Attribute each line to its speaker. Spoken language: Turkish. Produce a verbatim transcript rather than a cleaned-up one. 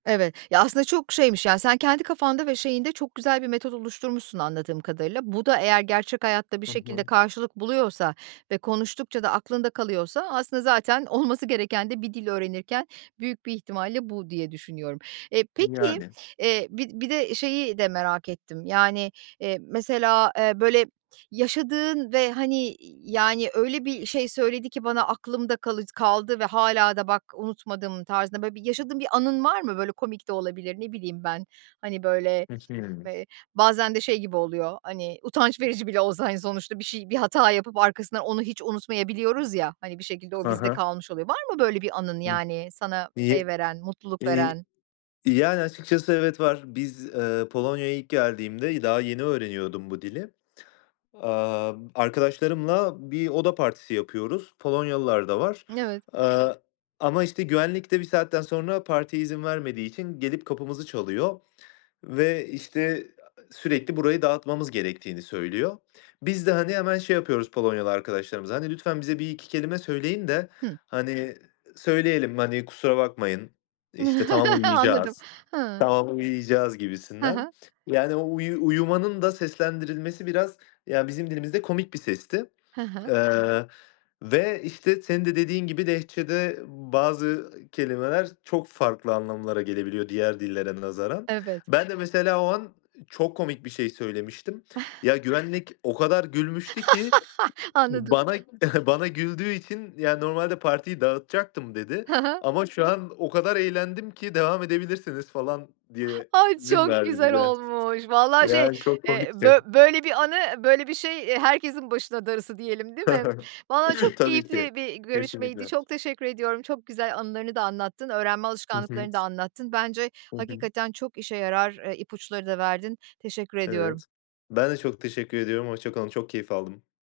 Speaker 1: Evet ya, aslında çok şeymiş, yani, sen kendi kafanda ve şeyinde çok güzel bir metot oluşturmuşsun anladığım kadarıyla. Bu da eğer gerçek hayatta bir
Speaker 2: Hı
Speaker 1: şekilde
Speaker 2: hı.
Speaker 1: karşılık buluyorsa ve konuştukça da aklında kalıyorsa aslında zaten olması gereken de bir dil öğrenirken büyük bir ihtimalle bu diye düşünüyorum. Eee, peki,
Speaker 2: Yani.
Speaker 1: eee, bir bir de şeyi de merak ettim, yani, eee, mesela, eee, böyle yaşadığın ve, hani, y yani, öyle bir şey söyledi ki bana aklımda kalıc kaldı ve hâlâ da bak, unutmadım tarzında böyle bir yaşadığın bir anın var mı? Böyle komik de olabilir ne bileyim ben, hani, böyle,
Speaker 2: [unintelligible]
Speaker 1: eee, bazen de şey gibi oluyor, hani, utanç verici bile olsa, hani, sonuçta bir şey bir hata yapıp arkasından onu hiç unutmayabiliyoruz ya, hani, bir şekilde o
Speaker 2: Ha
Speaker 1: bizde
Speaker 2: ha.
Speaker 1: kalmış oluyor. Var mı böyle bir anın,
Speaker 2: Hıh,
Speaker 1: yani, sana
Speaker 2: e
Speaker 1: şey veren, mutluluk
Speaker 2: eee,
Speaker 1: veren?
Speaker 2: yani, açıkçası evet, var. Biz, eee, Polonya'ya ilk geldiğimde, daha yeni öğreniyordum bu dili, aaa, b arkadaşlarımla bir oda partisi yapıyoruz. Polonyalılar da var,
Speaker 1: N evet.
Speaker 2: aaa, ama işte güvenlik de bir saatten sonra partiye izin vermediği için gelip kapımızı çalıyor ve işte, aaa, sürekli burayı dağıtmamız gerektiğini söylüyor. Biz de, hani, hemen şey yapıyoruz Polonyalı arkadaşlarımıza, hani, lütfen bize bir iki kelime söyleyin de,
Speaker 1: Hıh.
Speaker 2: hani, söyleyelim, hani, kusura bakmayın, eee, işte tamam
Speaker 1: Anladım,
Speaker 2: uyuyacağız,
Speaker 1: ha.
Speaker 2: tamam uyuyacağız
Speaker 1: He he.
Speaker 2: gibisinden. Yani, o uyu uyumanın da seslendirilmesi biraz ya, bizim dilimizde komik bir sesti,
Speaker 1: He he.
Speaker 2: eee, ve işte, senin de dediğin gibi Lehçe'de bazı kelimeler çok farklı anlamlara gelebiliyor, diğer dillere nazaran.
Speaker 1: Evet.
Speaker 2: Ben de mesela o an çok komik bir şey söylemiştim. Ya, güvenlik o kadar gülmüştü ki
Speaker 1: Anladım.
Speaker 2: bana bana güldüğü için, yani, normalde partiyi dağıtacaktım dedi
Speaker 1: Ha ha.
Speaker 2: ama şu an o kadar eğlendim ki devam edebilirsiniz falan diye
Speaker 1: Ay,
Speaker 2: izin
Speaker 1: çok
Speaker 2: verdi
Speaker 1: güzel
Speaker 2: bize,
Speaker 1: olmuş vallahi şey,
Speaker 2: yani, çok
Speaker 1: eee,
Speaker 2: komikti.
Speaker 1: böy böyle bir anı böyle bir şey, eee, herkesin başına darısı diyelim, değil mi? Vallahi çok
Speaker 2: Tabii ki,
Speaker 1: keyifli bir görüşmeydi,
Speaker 2: kesinlikle.
Speaker 1: çok teşekkür ediyorum çok güzel anılarını da anlattın öğrenme
Speaker 2: Hı hı.
Speaker 1: alışkanlıklarını da anlattın bence
Speaker 2: Hı hı.
Speaker 1: hakikaten çok işe yarar, eee, ipuçları da verdin. Teşekkür ediyorum.
Speaker 2: Evet, ben de çok teşekkür ediyorum hoşça kalın. Çok keyif aldım.